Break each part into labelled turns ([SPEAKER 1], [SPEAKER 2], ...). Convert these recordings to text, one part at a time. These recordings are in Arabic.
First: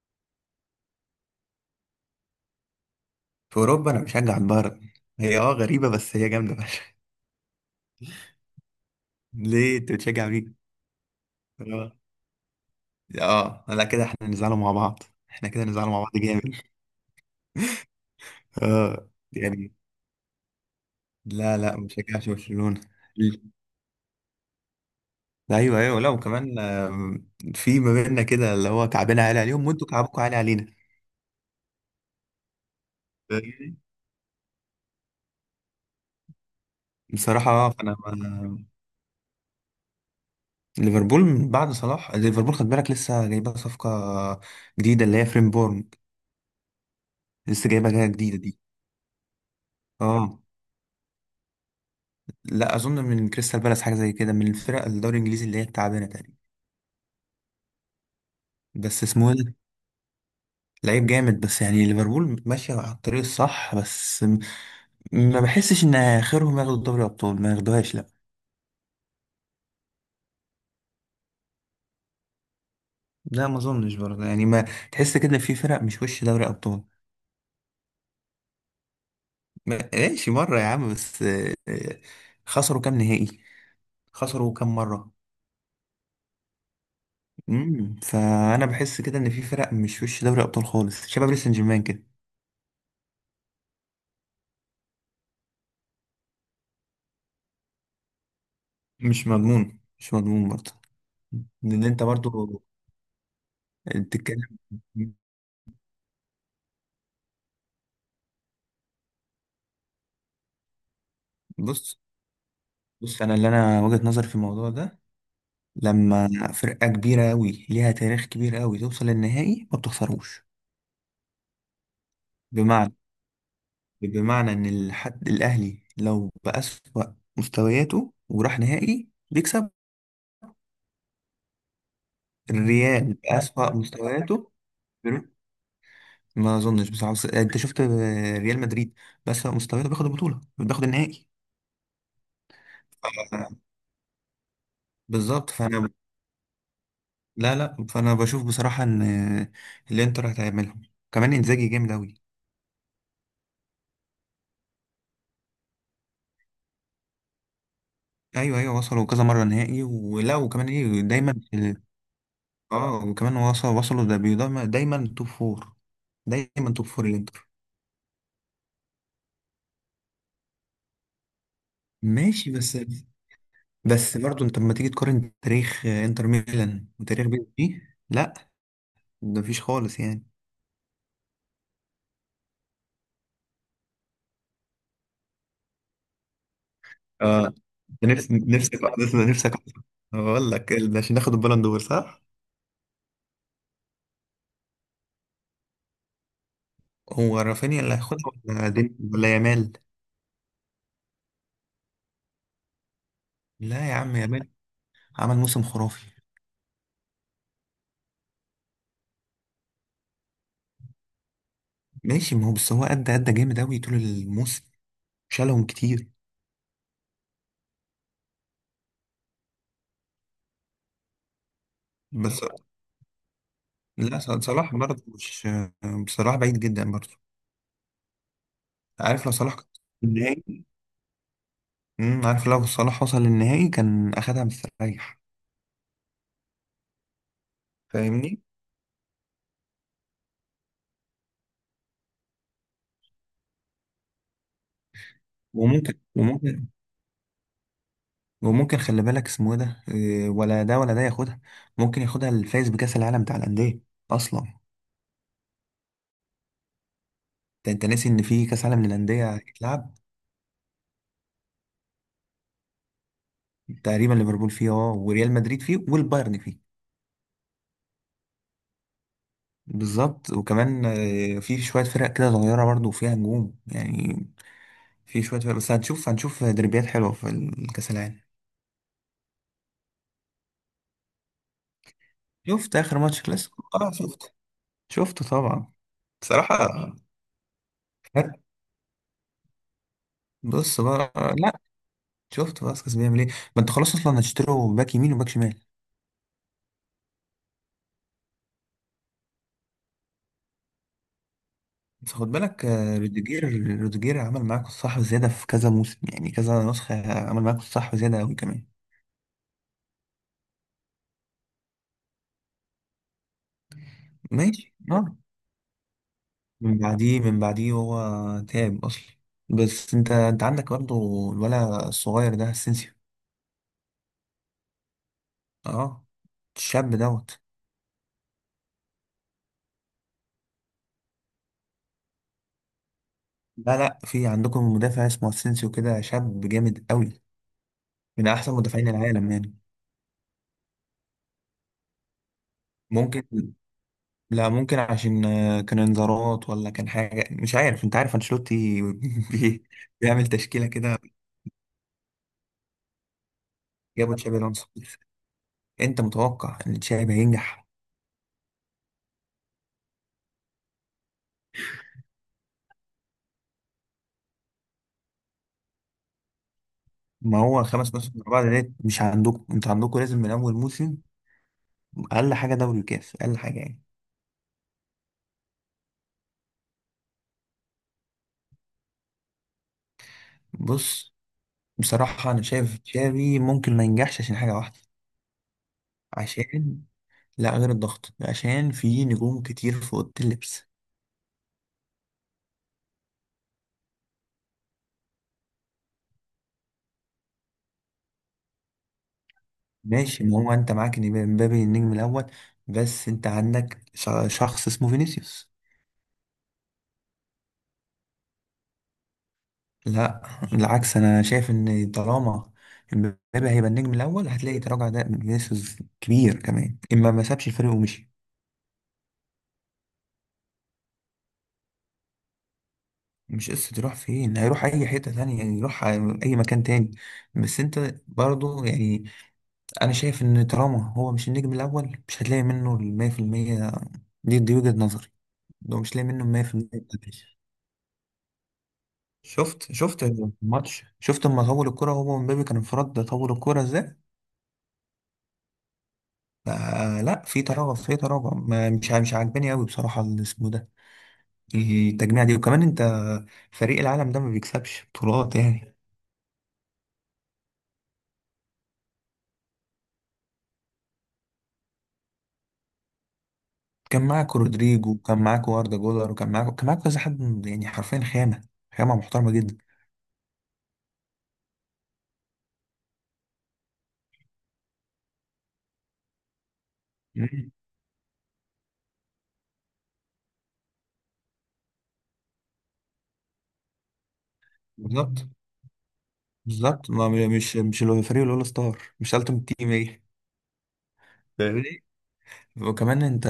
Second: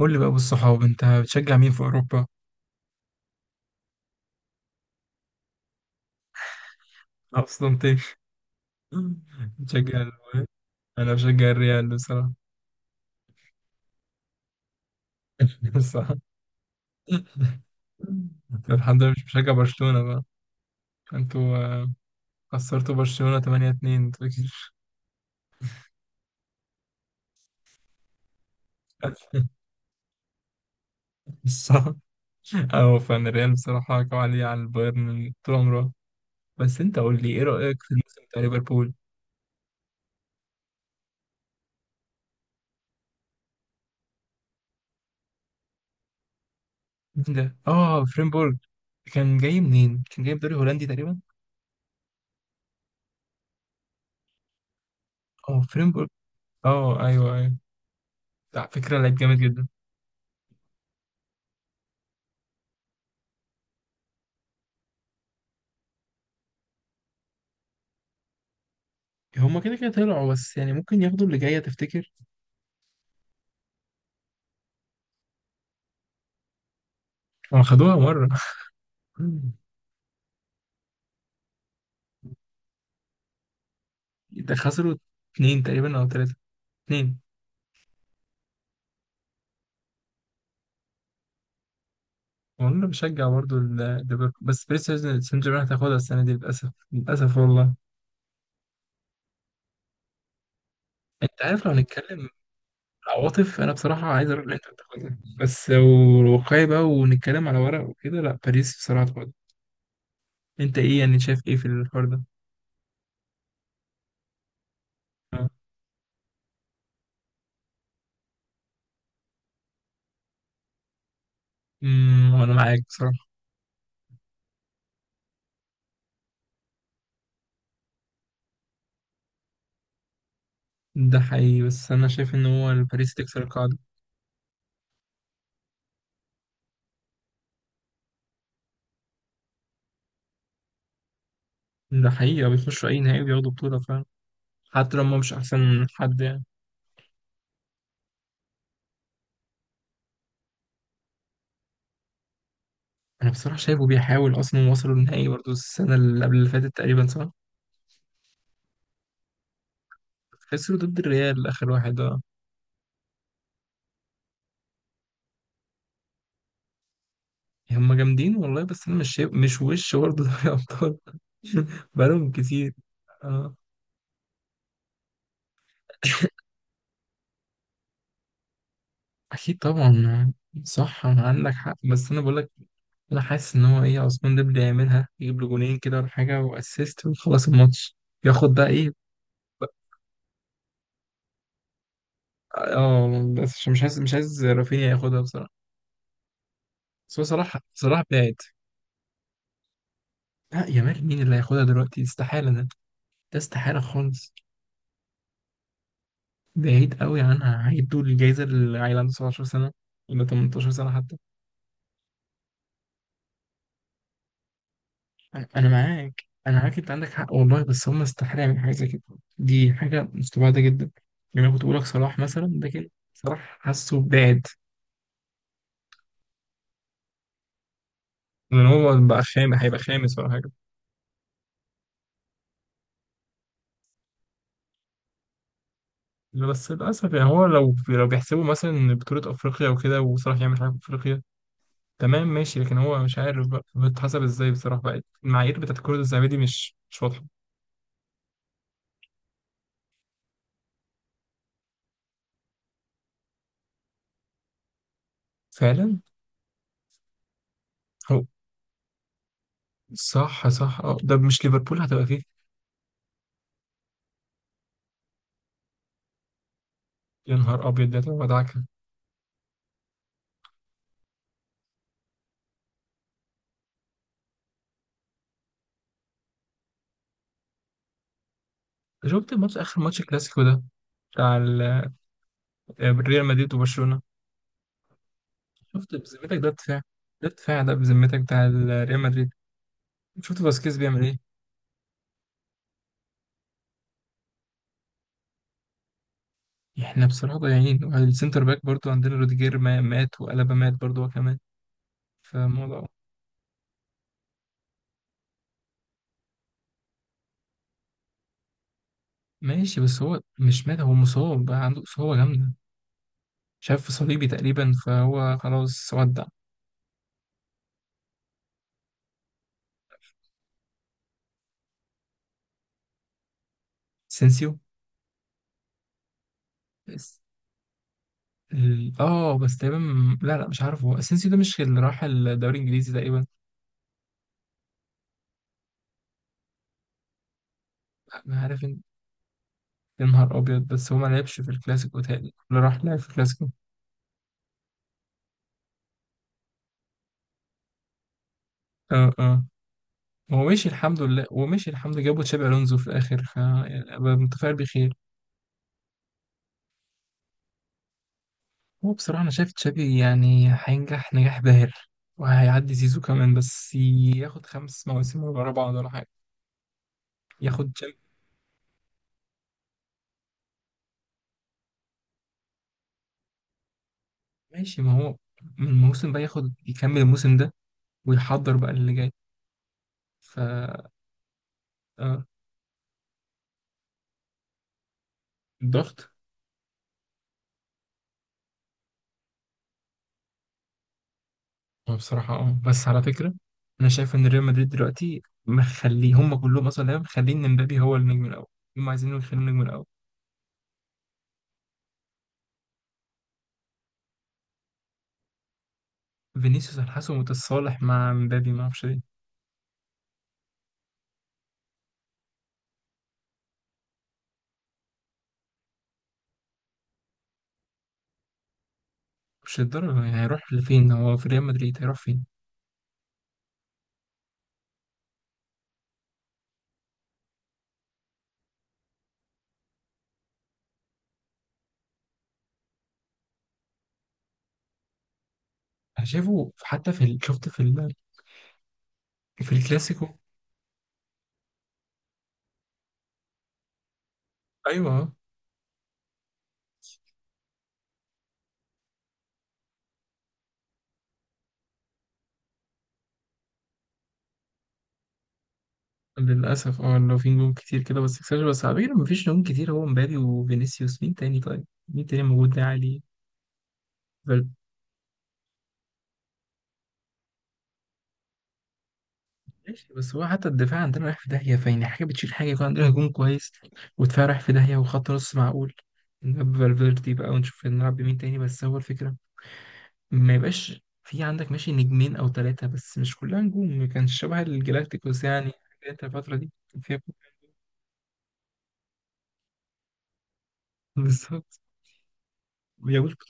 [SPEAKER 1] قول لي بقى بالصحاب، انت بتشجع مين في اوروبا؟
[SPEAKER 2] في اوروبا انا بشجع البايرن. هي غريبه بس هي جامده فشخ.
[SPEAKER 1] اصلا تاني.
[SPEAKER 2] ليه انت
[SPEAKER 1] بتشجع
[SPEAKER 2] بتشجع
[SPEAKER 1] ال-
[SPEAKER 2] مين؟
[SPEAKER 1] انا بشجع الريال
[SPEAKER 2] اه
[SPEAKER 1] بصراحه.
[SPEAKER 2] اه، لا كده احنا نزعلوا مع بعض. احنا كده نزعلوا مع بعض
[SPEAKER 1] صح.
[SPEAKER 2] جامد.
[SPEAKER 1] الحمد
[SPEAKER 2] اه
[SPEAKER 1] لله مش بشجع
[SPEAKER 2] يعني.
[SPEAKER 1] برشلونه بقى. انتوا
[SPEAKER 2] لا لا، ما
[SPEAKER 1] آه،
[SPEAKER 2] بشجعش برشلونه.
[SPEAKER 1] خسرتوا برشلونه 8-2 انتوا اكيد.
[SPEAKER 2] لا، ايوه ايوه، لا وكمان في ما بيننا كده اللي هو كعبنا عالي عليهم وانتوا كعبكم عالي علينا.
[SPEAKER 1] صح. اه، فانا الريال
[SPEAKER 2] فاهمني؟
[SPEAKER 1] بصراحه كوالي على البايرن من طول عمره. بس انت قول لي ايه
[SPEAKER 2] بصراحه
[SPEAKER 1] رايك في
[SPEAKER 2] فانا
[SPEAKER 1] الموسم بتاع ليفربول؟
[SPEAKER 2] ليفربول من بعد صلاح، ليفربول خد بالك لسه جايبه صفقه جديده اللي هي فريمبورن.
[SPEAKER 1] مين ده؟
[SPEAKER 2] لسه جايبه
[SPEAKER 1] اه،
[SPEAKER 2] جايه جديده
[SPEAKER 1] فريمبورج.
[SPEAKER 2] دي.
[SPEAKER 1] كان جاي منين؟ كان جاي
[SPEAKER 2] اه،
[SPEAKER 1] من دوري هولندي تقريبا.
[SPEAKER 2] لا اظن من كريستال بالاس، حاجه زي كده من الفرق الدوري الانجليزي اللي
[SPEAKER 1] اه،
[SPEAKER 2] هي التعبانه
[SPEAKER 1] فريمبورج.
[SPEAKER 2] تقريبا.
[SPEAKER 1] اه، ايوه ايوه. على فكره
[SPEAKER 2] بس
[SPEAKER 1] لعيب
[SPEAKER 2] اسمه ايه
[SPEAKER 1] جامد
[SPEAKER 2] ده؟
[SPEAKER 1] جدا.
[SPEAKER 2] لعيب جامد، بس يعني ليفربول ماشيه على الطريق الصح بس ما بحسش ان اخرهم ياخدوا دوري ابطال، ما ياخدوهاش لا.
[SPEAKER 1] هما كده كده طلعوا، بس يعني ممكن ياخدوا اللي جاية، تفتكر؟
[SPEAKER 2] لا ما اظنش برضه، يعني ما تحس كده في فرق مش وش دوري ابطال.
[SPEAKER 1] ما خدوها مرة؟
[SPEAKER 2] ماشي مره يا عم بس خسروا كام نهائي،
[SPEAKER 1] ده
[SPEAKER 2] خسروا كام
[SPEAKER 1] خسروا
[SPEAKER 2] مره.
[SPEAKER 1] اتنين تقريبا أو تلاتة. اتنين.
[SPEAKER 2] فانا بحس كده ان في فرق مش وش دوري ابطال خالص، شباب باريس سان جيرمان كده.
[SPEAKER 1] وانا بشجع برضو ال- ليفربول، بس باريس سان جيرمان هتاخدها السنة دي، للأسف للأسف والله.
[SPEAKER 2] مش مضمون، مش مضمون برضه.
[SPEAKER 1] أنت عارف، لو
[SPEAKER 2] لان انت
[SPEAKER 1] هنتكلم
[SPEAKER 2] برضه
[SPEAKER 1] عواطف أنا بصراحة عايز أقول
[SPEAKER 2] بتتكلم.
[SPEAKER 1] الإنتر تاخدها، بس لو واقعي بقى ونتكلم على ورق وكده، لأ، باريس بصراحة تاخدها. أنت إيه يعني شايف إيه في
[SPEAKER 2] بص
[SPEAKER 1] الحوار ده؟
[SPEAKER 2] بص، انا وجهة نظري في الموضوع ده.
[SPEAKER 1] آه.
[SPEAKER 2] لما فرقة كبيرة قوي ليها تاريخ كبير قوي توصل للنهائي ما بتخسروش.
[SPEAKER 1] وانا معاك
[SPEAKER 2] بمعنى
[SPEAKER 1] بصراحة.
[SPEAKER 2] بمعنى ان الحد الاهلي لو بأسوأ مستوياته وراح نهائي بيكسب.
[SPEAKER 1] ده حقيقي، بس انا شايف ان هو باريس
[SPEAKER 2] الريال
[SPEAKER 1] تكسر
[SPEAKER 2] بأسوأ
[SPEAKER 1] القاعدة.
[SPEAKER 2] مستوياته، بيرو- ما اظنش بصراحة. بس انت شفت ريال مدريد بأسوأ مستوياته بياخد البطولة، بياخد النهائي.
[SPEAKER 1] ده حقيقي، بيخشوا اي نهائي بياخدوا
[SPEAKER 2] ف-
[SPEAKER 1] بطولة فعلا. حتى لما مش
[SPEAKER 2] بالظبط.
[SPEAKER 1] احسن
[SPEAKER 2] فانا
[SPEAKER 1] حد يعني.
[SPEAKER 2] لا لا، فانا بشوف بصراحه ان الانتر هتعملهم، كمان انزاجي جامد اوي.
[SPEAKER 1] انا بصراحه شايفه بيحاول، اصلا وصلوا النهائي برضه السنه اللي قبل اللي فاتت تقريبا، صح؟
[SPEAKER 2] ايوه ايوه، وصلوا كذا مره نهائي، ولا وكمان
[SPEAKER 1] خسروا ضد
[SPEAKER 2] ايه، دايما
[SPEAKER 1] الريال اخر واحد، اه.
[SPEAKER 2] اه، وكمان وصلوا دايما توب فور، دايما توب فور الانتر.
[SPEAKER 1] هم جامدين والله، بس انا مش شايف، مش وش برضه دوري ابطال. بقالهم
[SPEAKER 2] ماشي
[SPEAKER 1] كتير،
[SPEAKER 2] بس.
[SPEAKER 1] اه.
[SPEAKER 2] بس برضه انت لما تيجي تقارن تاريخ انتر ميلان وتاريخ بي اس جي، لا ده
[SPEAKER 1] اكيد
[SPEAKER 2] مفيش خالص يعني.
[SPEAKER 1] طبعا. صح، انا عندك حق، بس انا بقول لك، انا حاسس ان هو ايه عثمان ديمبلي يعملها، يجيب له جونين كده ولا حاجه واسيست ويخلص
[SPEAKER 2] اه،
[SPEAKER 1] الماتش.
[SPEAKER 2] ده نفس
[SPEAKER 1] ياخد بقى
[SPEAKER 2] نفسك
[SPEAKER 1] ايه.
[SPEAKER 2] ده نفسك. بقول لك عشان ناخد البالون دور، صح؟
[SPEAKER 1] اه، بس عشان مش عايز مش عايز رافينيا ياخدها بصراحه. بس هو
[SPEAKER 2] هو
[SPEAKER 1] صلاح،
[SPEAKER 2] رافينيا اللي
[SPEAKER 1] صلاح
[SPEAKER 2] هياخدها
[SPEAKER 1] بعيد.
[SPEAKER 2] ولا دين ولا يامال؟
[SPEAKER 1] لا يامال؟ مين اللي هياخدها دلوقتي؟ استحالة ده. ده استحالة
[SPEAKER 2] لا يا عم،
[SPEAKER 1] خالص.
[SPEAKER 2] يامال عمل موسم خرافي.
[SPEAKER 1] بعيد قوي عنها، هيدوا الجايزة للعيل عنده 17 سنة ولا 18 سنة حتى.
[SPEAKER 2] ماشي، ما هو بس هو أدى جامد أوي طول الموسم،
[SPEAKER 1] أنا
[SPEAKER 2] شالهم
[SPEAKER 1] أنا
[SPEAKER 2] كتير.
[SPEAKER 1] معاك، أنا معاك، أنت عندك حق والله، بس هم استحالة يعملوا حاجة زي كده. دي حاجة مستبعدة جدا. يعني أنا كنت بقول لك صلاح
[SPEAKER 2] بس
[SPEAKER 1] مثلا، ده كده صلاح حاسه
[SPEAKER 2] لا
[SPEAKER 1] بعد.
[SPEAKER 2] صلاح برضه مش. صلاح بعيد جدا برضه.
[SPEAKER 1] لان هو بقى
[SPEAKER 2] عارف لو صلاح
[SPEAKER 1] خامس،
[SPEAKER 2] كان
[SPEAKER 1] هيبقى
[SPEAKER 2] في
[SPEAKER 1] خامس ولا حاجه.
[SPEAKER 2] النهائي، عارف لو صلاح وصل للنهائي كان أخدها مستريح.
[SPEAKER 1] بس للاسف يعني هو لو
[SPEAKER 2] فاهمني؟
[SPEAKER 1] بيحسبوا مثلا بطوله افريقيا وكده وصلاح يعمل حاجه في افريقيا. تمام ماشي، لكن هو مش عارف بقى بتحسب ازاي بصراحة بقى، المعايير بتاعت الكرة
[SPEAKER 2] وممكن
[SPEAKER 1] الذهبية دي
[SPEAKER 2] وممكن،
[SPEAKER 1] مش واضحة.
[SPEAKER 2] وممكن خلي بالك، اسمه إيه ده، إيه، ولا ده ولا ده ياخدها. ممكن ياخدها الفايز بكأس العالم بتاع الأندية أصلا.
[SPEAKER 1] فعلا.
[SPEAKER 2] انت ناسي
[SPEAKER 1] هو
[SPEAKER 2] ان في كأس عالم للأندية هيتلعب.
[SPEAKER 1] صح صح، اه ده مش ليفربول هتبقى فيه؟
[SPEAKER 2] تقريبا ليفربول فيه، وريال مدريد فيه والبايرن فيه.
[SPEAKER 1] يا نهار ابيض، ده هتبقى مدعكة.
[SPEAKER 2] بالظبط وكمان في شوية فرق كده صغيرة برضو فيها نجوم يعني، في شوية فرق. بس هنشوف دربيات حلوة في الكأس العالم.
[SPEAKER 1] شفت الماتش، اخر ماتش كلاسيكو ده، بتاع ال-
[SPEAKER 2] شفت
[SPEAKER 1] آه،
[SPEAKER 2] آخر ماتش
[SPEAKER 1] ريال مدريد
[SPEAKER 2] كلاسيكو؟ اه
[SPEAKER 1] وبرشلونة؟
[SPEAKER 2] شفت، شفته طبعا.
[SPEAKER 1] شفت بذمتك ده دفاع؟
[SPEAKER 2] بصراحة
[SPEAKER 1] ده دفاع، ده بذمتك
[SPEAKER 2] فرق.
[SPEAKER 1] بتاع ريال مدريد. شفت فاسكيز
[SPEAKER 2] بص
[SPEAKER 1] بيعمل
[SPEAKER 2] بقى،
[SPEAKER 1] ايه.
[SPEAKER 2] لا، شفت باسكس بيعمل ايه؟ ما انت خلاص، اصلا هتشتروا باك يمين وباك شمال.
[SPEAKER 1] احنا بصراحة ضايعين، والسنتر باك برضو عندنا روديجير مات، وألابا مات برضو هو كمان.
[SPEAKER 2] بس خد بالك
[SPEAKER 1] فالموضوع.
[SPEAKER 2] روديجير، روديجير عمل معاكوا الصح وزيادة في كذا موسم، يعني كذا نسخة عمل معاكوا الصح وزيادة أوي كمان.
[SPEAKER 1] ماشي، بس هو مش مات، هو مصاب بقى عنده إصابة جامدة، شاف صليبي تقريبا
[SPEAKER 2] ماشي اه.
[SPEAKER 1] فهو خلاص ودع.
[SPEAKER 2] من بعديه هو تعب اصلا. بس انت عندك برضه الولا الصغير ده، اسينسيو.
[SPEAKER 1] اسينسيو.
[SPEAKER 2] اه، الشاب
[SPEAKER 1] بس-
[SPEAKER 2] دوت.
[SPEAKER 1] بس تقريبا. لا لا، مش عارف، هو اسينسيو ده مش اللي راح الدوري الانجليزي تقريبا؟
[SPEAKER 2] لا لا، في عندكم مدافع اسمه اسينسيو كده، شاب جامد قوي، من
[SPEAKER 1] انا
[SPEAKER 2] احسن
[SPEAKER 1] عارف ان،
[SPEAKER 2] مدافعين العالم يعني.
[SPEAKER 1] يا نهار ابيض، بس هو ما لعبش في الكلاسيكو تاني، اللي راح لعب في الكلاسيكو.
[SPEAKER 2] ممكن، لا ممكن عشان كان انذارات ولا كان حاجه، مش عارف، انت عارف انشيلوتي
[SPEAKER 1] اه اه.
[SPEAKER 2] بي- بيعمل
[SPEAKER 1] هو
[SPEAKER 2] تشكيله
[SPEAKER 1] مشي
[SPEAKER 2] كده.
[SPEAKER 1] الحمد لله، هو مشي الحمد لله، جابوا تشابي الونزو في الاخر ف يعني
[SPEAKER 2] جابوا
[SPEAKER 1] أبقى
[SPEAKER 2] تشابي
[SPEAKER 1] متفائل
[SPEAKER 2] الونسو.
[SPEAKER 1] بخير.
[SPEAKER 2] انت متوقع ان تشابي هينجح؟
[SPEAKER 1] هو بصراحه انا شايف تشابي يعني هينجح نجاح باهر، وهيعدي زيزو كمان، بس ياخد خمس مواسم ورا بعض ولا حاجه.
[SPEAKER 2] ما هو
[SPEAKER 1] ياخد،
[SPEAKER 2] 5 مواسم ورا بعض ديت مش عندكم، انت عندكم لازم من اول موسم. اقل حاجه دوري وكاس، اقل حاجه يعني.
[SPEAKER 1] ماشي، ما هو من الموسم بقى ياخد، يكمل الموسم ده ويحضر بقى اللي جاي ف.
[SPEAKER 2] بص،
[SPEAKER 1] آه،
[SPEAKER 2] بصراحه انا شايف تشافي ممكن ما ينجحش عشان حاجه واحده.
[SPEAKER 1] الضغط.
[SPEAKER 2] عشان، لا غير الضغط، عشان في نجوم كتير في اوضه اللبس.
[SPEAKER 1] هو بصراحة بس على فكرة، أنا شايف إن ريال مدريد دلوقتي مخليه هم كلهم أصلا لعيبة، مخلين إمبابي هو النجم الأول. هم عايزين يخلوا النجم الأول
[SPEAKER 2] ماشي، ما هو انت معاك إن مبابي النجم الاول بس انت عندك شخص اسمه فينيسيوس.
[SPEAKER 1] فينيسيوس، الحاسه متصالح مع إمبابي، ما أعرفش ليه.
[SPEAKER 2] لا بالعكس، انا شايف ان طالما مبابي هيبقى النجم الاول هتلاقي تراجع ده من فينيسيوس كبير كمان، اما ما سابش الفريق ومشي.
[SPEAKER 1] مش الدرجة يعني، هيروح لفين؟ هو في ريال مدريد هيروح فين؟
[SPEAKER 2] مش قصة يروح فين، هيروح أي حتة تانية يعني، يروح أي مكان تاني. بس أنت برضو يعني، أنا شايف إن طالما هو مش النجم الأول مش هتلاقي منه المية في المية. دي وجهة نظري، لو مش
[SPEAKER 1] أنا
[SPEAKER 2] لاقي منه المية
[SPEAKER 1] شايفه
[SPEAKER 2] في المية
[SPEAKER 1] حتى في ال-
[SPEAKER 2] بتاعتي.
[SPEAKER 1] شفت في ال... في
[SPEAKER 2] شفت
[SPEAKER 1] الكلاسيكو،
[SPEAKER 2] الماتش؟ شفت لما طول الكرة هو ومبابي كان انفراد ده، طول الكرة ازاي.
[SPEAKER 1] أيوه آه.
[SPEAKER 2] فلا، في تراجع، في تراجع مش عاجباني قوي بصراحة، الاسم ده التجميع دي. وكمان انت، فريق العالم ده ما بيكسبش بطولات يعني.
[SPEAKER 1] للأسف. اه لو في نجوم كتير كده بس اكسجر، بس على فكرة مفيش نجوم كتير، هو مبابي وفينيسيوس. مين تاني طيب؟ مين تاني موجود ده عالي؟
[SPEAKER 2] كان معاك
[SPEAKER 1] فال-
[SPEAKER 2] رودريجو، وكان معاك واردا جولر، وكان معاك كان معاك كذا حد يعني حرفيا خامة، خامة محترمة جدا.
[SPEAKER 1] ماشي، بس هو حتى الدفاع عندنا رايح في داهية، فيعني حاجة بتشيل حاجة، يكون عندنا هجوم كويس ودفاع رايح في داهية وخط نص معقول. نلعب فالفيردي بقى
[SPEAKER 2] مم.
[SPEAKER 1] ونشوف، نلعب بمين تاني؟ بس هو الفكرة، ما يبقاش في عندك ماشي نجمين أو ثلاثة بس مش كلها نجوم، ما كانش شبه الجلاكتيكوس
[SPEAKER 2] بالظبط.
[SPEAKER 1] يعني، حاجة انت الفترة دي كان
[SPEAKER 2] بالظبط
[SPEAKER 1] فيها.
[SPEAKER 2] ما مش اللي هو فريق الاول ستار، مش التيم تيم ايه.
[SPEAKER 1] بالظبط.
[SPEAKER 2] فاهمني؟ وكمان
[SPEAKER 1] وياجوز.
[SPEAKER 2] انت،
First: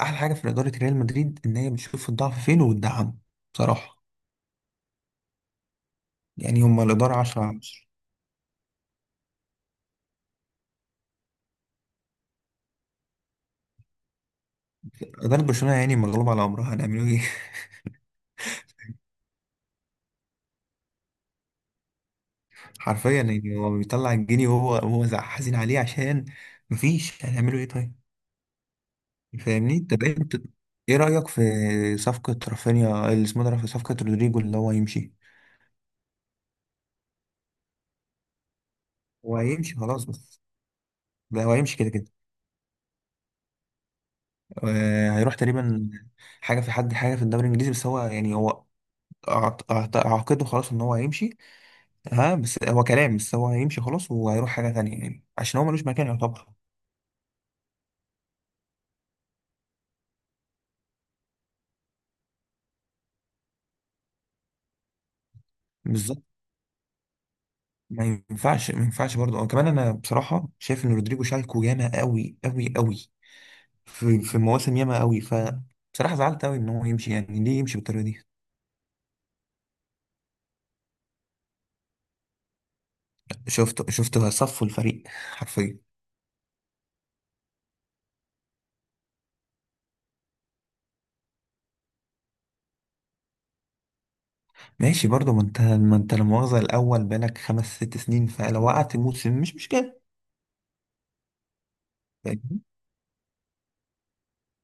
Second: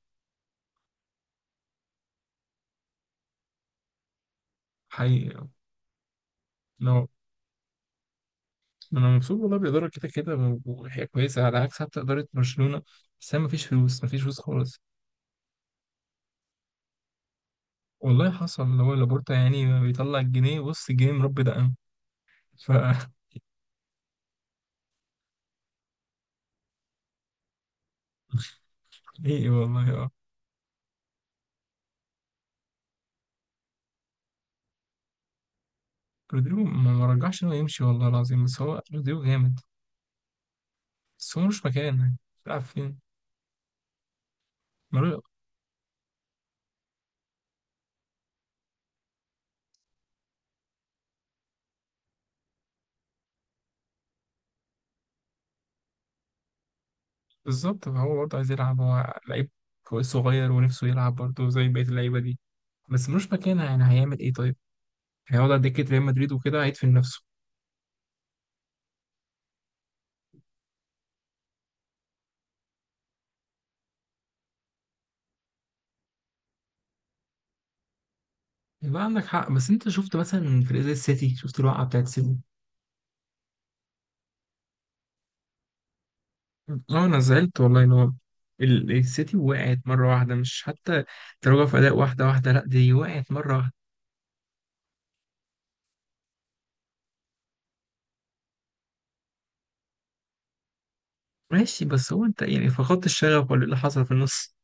[SPEAKER 2] احلى حاجة في إدارة ريال مدريد ان هي بتشوف الضعف فين وبتدعمه بصراحة.
[SPEAKER 1] حقيقي.
[SPEAKER 2] يعني هما
[SPEAKER 1] لو
[SPEAKER 2] الإدارة 10 على 10.
[SPEAKER 1] انا مبسوط والله بالاداره، كده كده وهي كويسه، على عكس حتى اداره برشلونه، بس ما فيش فلوس، ما فيش فلوس خالص.
[SPEAKER 2] إدارة برشلونة يعني مغلوبة على أمرها، هنعملوا إيه؟
[SPEAKER 1] والله حصل، اللي هو لابورتا يعني بيطلع الجنيه، بص الجنيه مربي دقن ف.
[SPEAKER 2] حرفيا، يعني هو بيطلع الجنيه، وهو هو حزين عليه عشان مفيش. هنعملوا إيه طيب؟
[SPEAKER 1] ايه
[SPEAKER 2] فاهمني.
[SPEAKER 1] والله،
[SPEAKER 2] طب
[SPEAKER 1] اه.
[SPEAKER 2] انت ايه رأيك في صفقة رافينيا، اللي اسمه ده، في صفقة رودريجو اللي هو هيمشي.
[SPEAKER 1] رودريجو ما رجعش انه يمشي والله العظيم، بس هو رودريجو
[SPEAKER 2] هو
[SPEAKER 1] جامد،
[SPEAKER 2] هيمشي خلاص، بس
[SPEAKER 1] بس هو
[SPEAKER 2] ده هو
[SPEAKER 1] مش
[SPEAKER 2] هيمشي كده
[SPEAKER 1] مكان
[SPEAKER 2] كده.
[SPEAKER 1] يعني، بيلعب فين؟
[SPEAKER 2] آه،
[SPEAKER 1] ملو-
[SPEAKER 2] هيروح تقريبا حاجة، في حد، حاجة في الدوري الإنجليزي. بس هو يعني هو أعتقده خلاص إن هو هيمشي. ها، بس هو كلام، بس هو هيمشي خلاص وهيروح حاجة تانية يعني، عشان هو ملوش مكان يعتبر.
[SPEAKER 1] بالظبط، فهو برضه عايز يلعب، هو لعيب كويس صغير ونفسه يلعب برضه زي بقيه اللعيبه دي، بس ملوش مكانها يعني هيعمل ايه طيب؟ هيقعد على دكه ريال
[SPEAKER 2] بالظبط
[SPEAKER 1] مدريد وكده هيدفن نفسه.
[SPEAKER 2] ما ينفعش، ما ينفعش برضه. وكمان أنا بصراحة شايف إن رودريجو شالكو ياما قوي قوي قوي، في في مواسم ياما قوي. ف بصراحة زعلت قوي ان هو يمشي، يعني ليه يمشي بالطريقة دي؟
[SPEAKER 1] يبقى عندك حق، بس انت شفت مثلا فريق زي السيتي، شفت الوقعه بتاعت السيتي؟
[SPEAKER 2] شفته صفوا الفريق حرفيا.
[SPEAKER 1] اه، انا زعلت والله، ان هو السيتي وقعت مره واحده، مش حتى تراجع في اداء، واحده واحده، لا دي وقعت مره واحده.
[SPEAKER 2] ماشي برضه، ما انت لا مؤاخذة الاول بقالك خمس ست سنين، فلو وقعت موسم مش مشكلة.
[SPEAKER 1] ماشي، بس هو انت
[SPEAKER 2] فاهمني؟
[SPEAKER 1] يعني فقدت الشغف ولا ايه اللي حصل في النص.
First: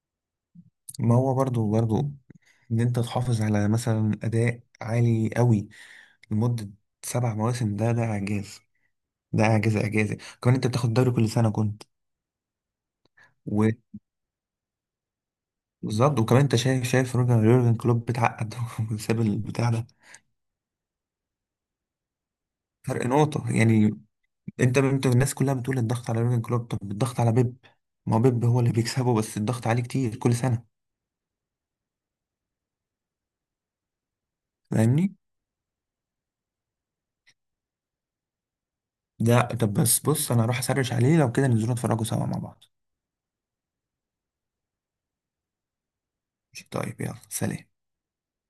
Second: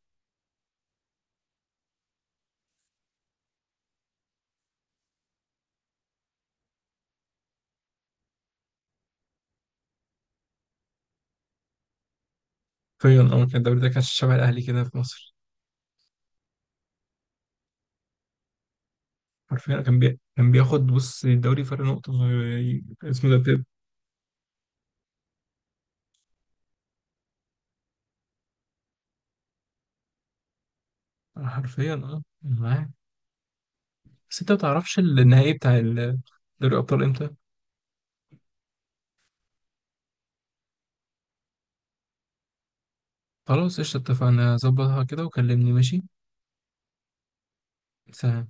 [SPEAKER 2] ما هو برضه برضه، ان انت تحافظ على مثلا اداء عالي قوي لمدة 7 مواسم. ده اعجاز، ده اعجاز اعجازي. كمان انت بتاخد دوري كل سنة كنت.
[SPEAKER 1] حرفيا كان
[SPEAKER 2] و-
[SPEAKER 1] الدوري ده كان شبه الاهلي كده في مصر.
[SPEAKER 2] بالظبط. وكمان انت شايف روجر يورجن كلوب بيتعقد وساب البتاع
[SPEAKER 1] حرفيا
[SPEAKER 2] ده.
[SPEAKER 1] كان بياخد، بص الدوري فرق نقطه،
[SPEAKER 2] فرق
[SPEAKER 1] اسمه ده
[SPEAKER 2] نقطة
[SPEAKER 1] بيب.
[SPEAKER 2] يعني. انت الناس كلها بتقول الضغط على يورجن كلوب، طب الضغط على بيب. ما هو بيب هو اللي بيكسبه، بس الضغط عليه كتير كل سنه.
[SPEAKER 1] حرفيا أنا معاك، بس انت ما تعرفش
[SPEAKER 2] فاهمني.
[SPEAKER 1] النهائي بتاع دوري الابطال امتى؟
[SPEAKER 2] لا طب بس، بص انا هروح اسرش عليه لو كده ننزلوا نتفرجوا سوا مع بعض.
[SPEAKER 1] خلاص قشطه، اتفقنا، ظبطها كده وكلمني، ماشي.
[SPEAKER 2] ماشي، طيب يلا سلام.
[SPEAKER 1] سلام.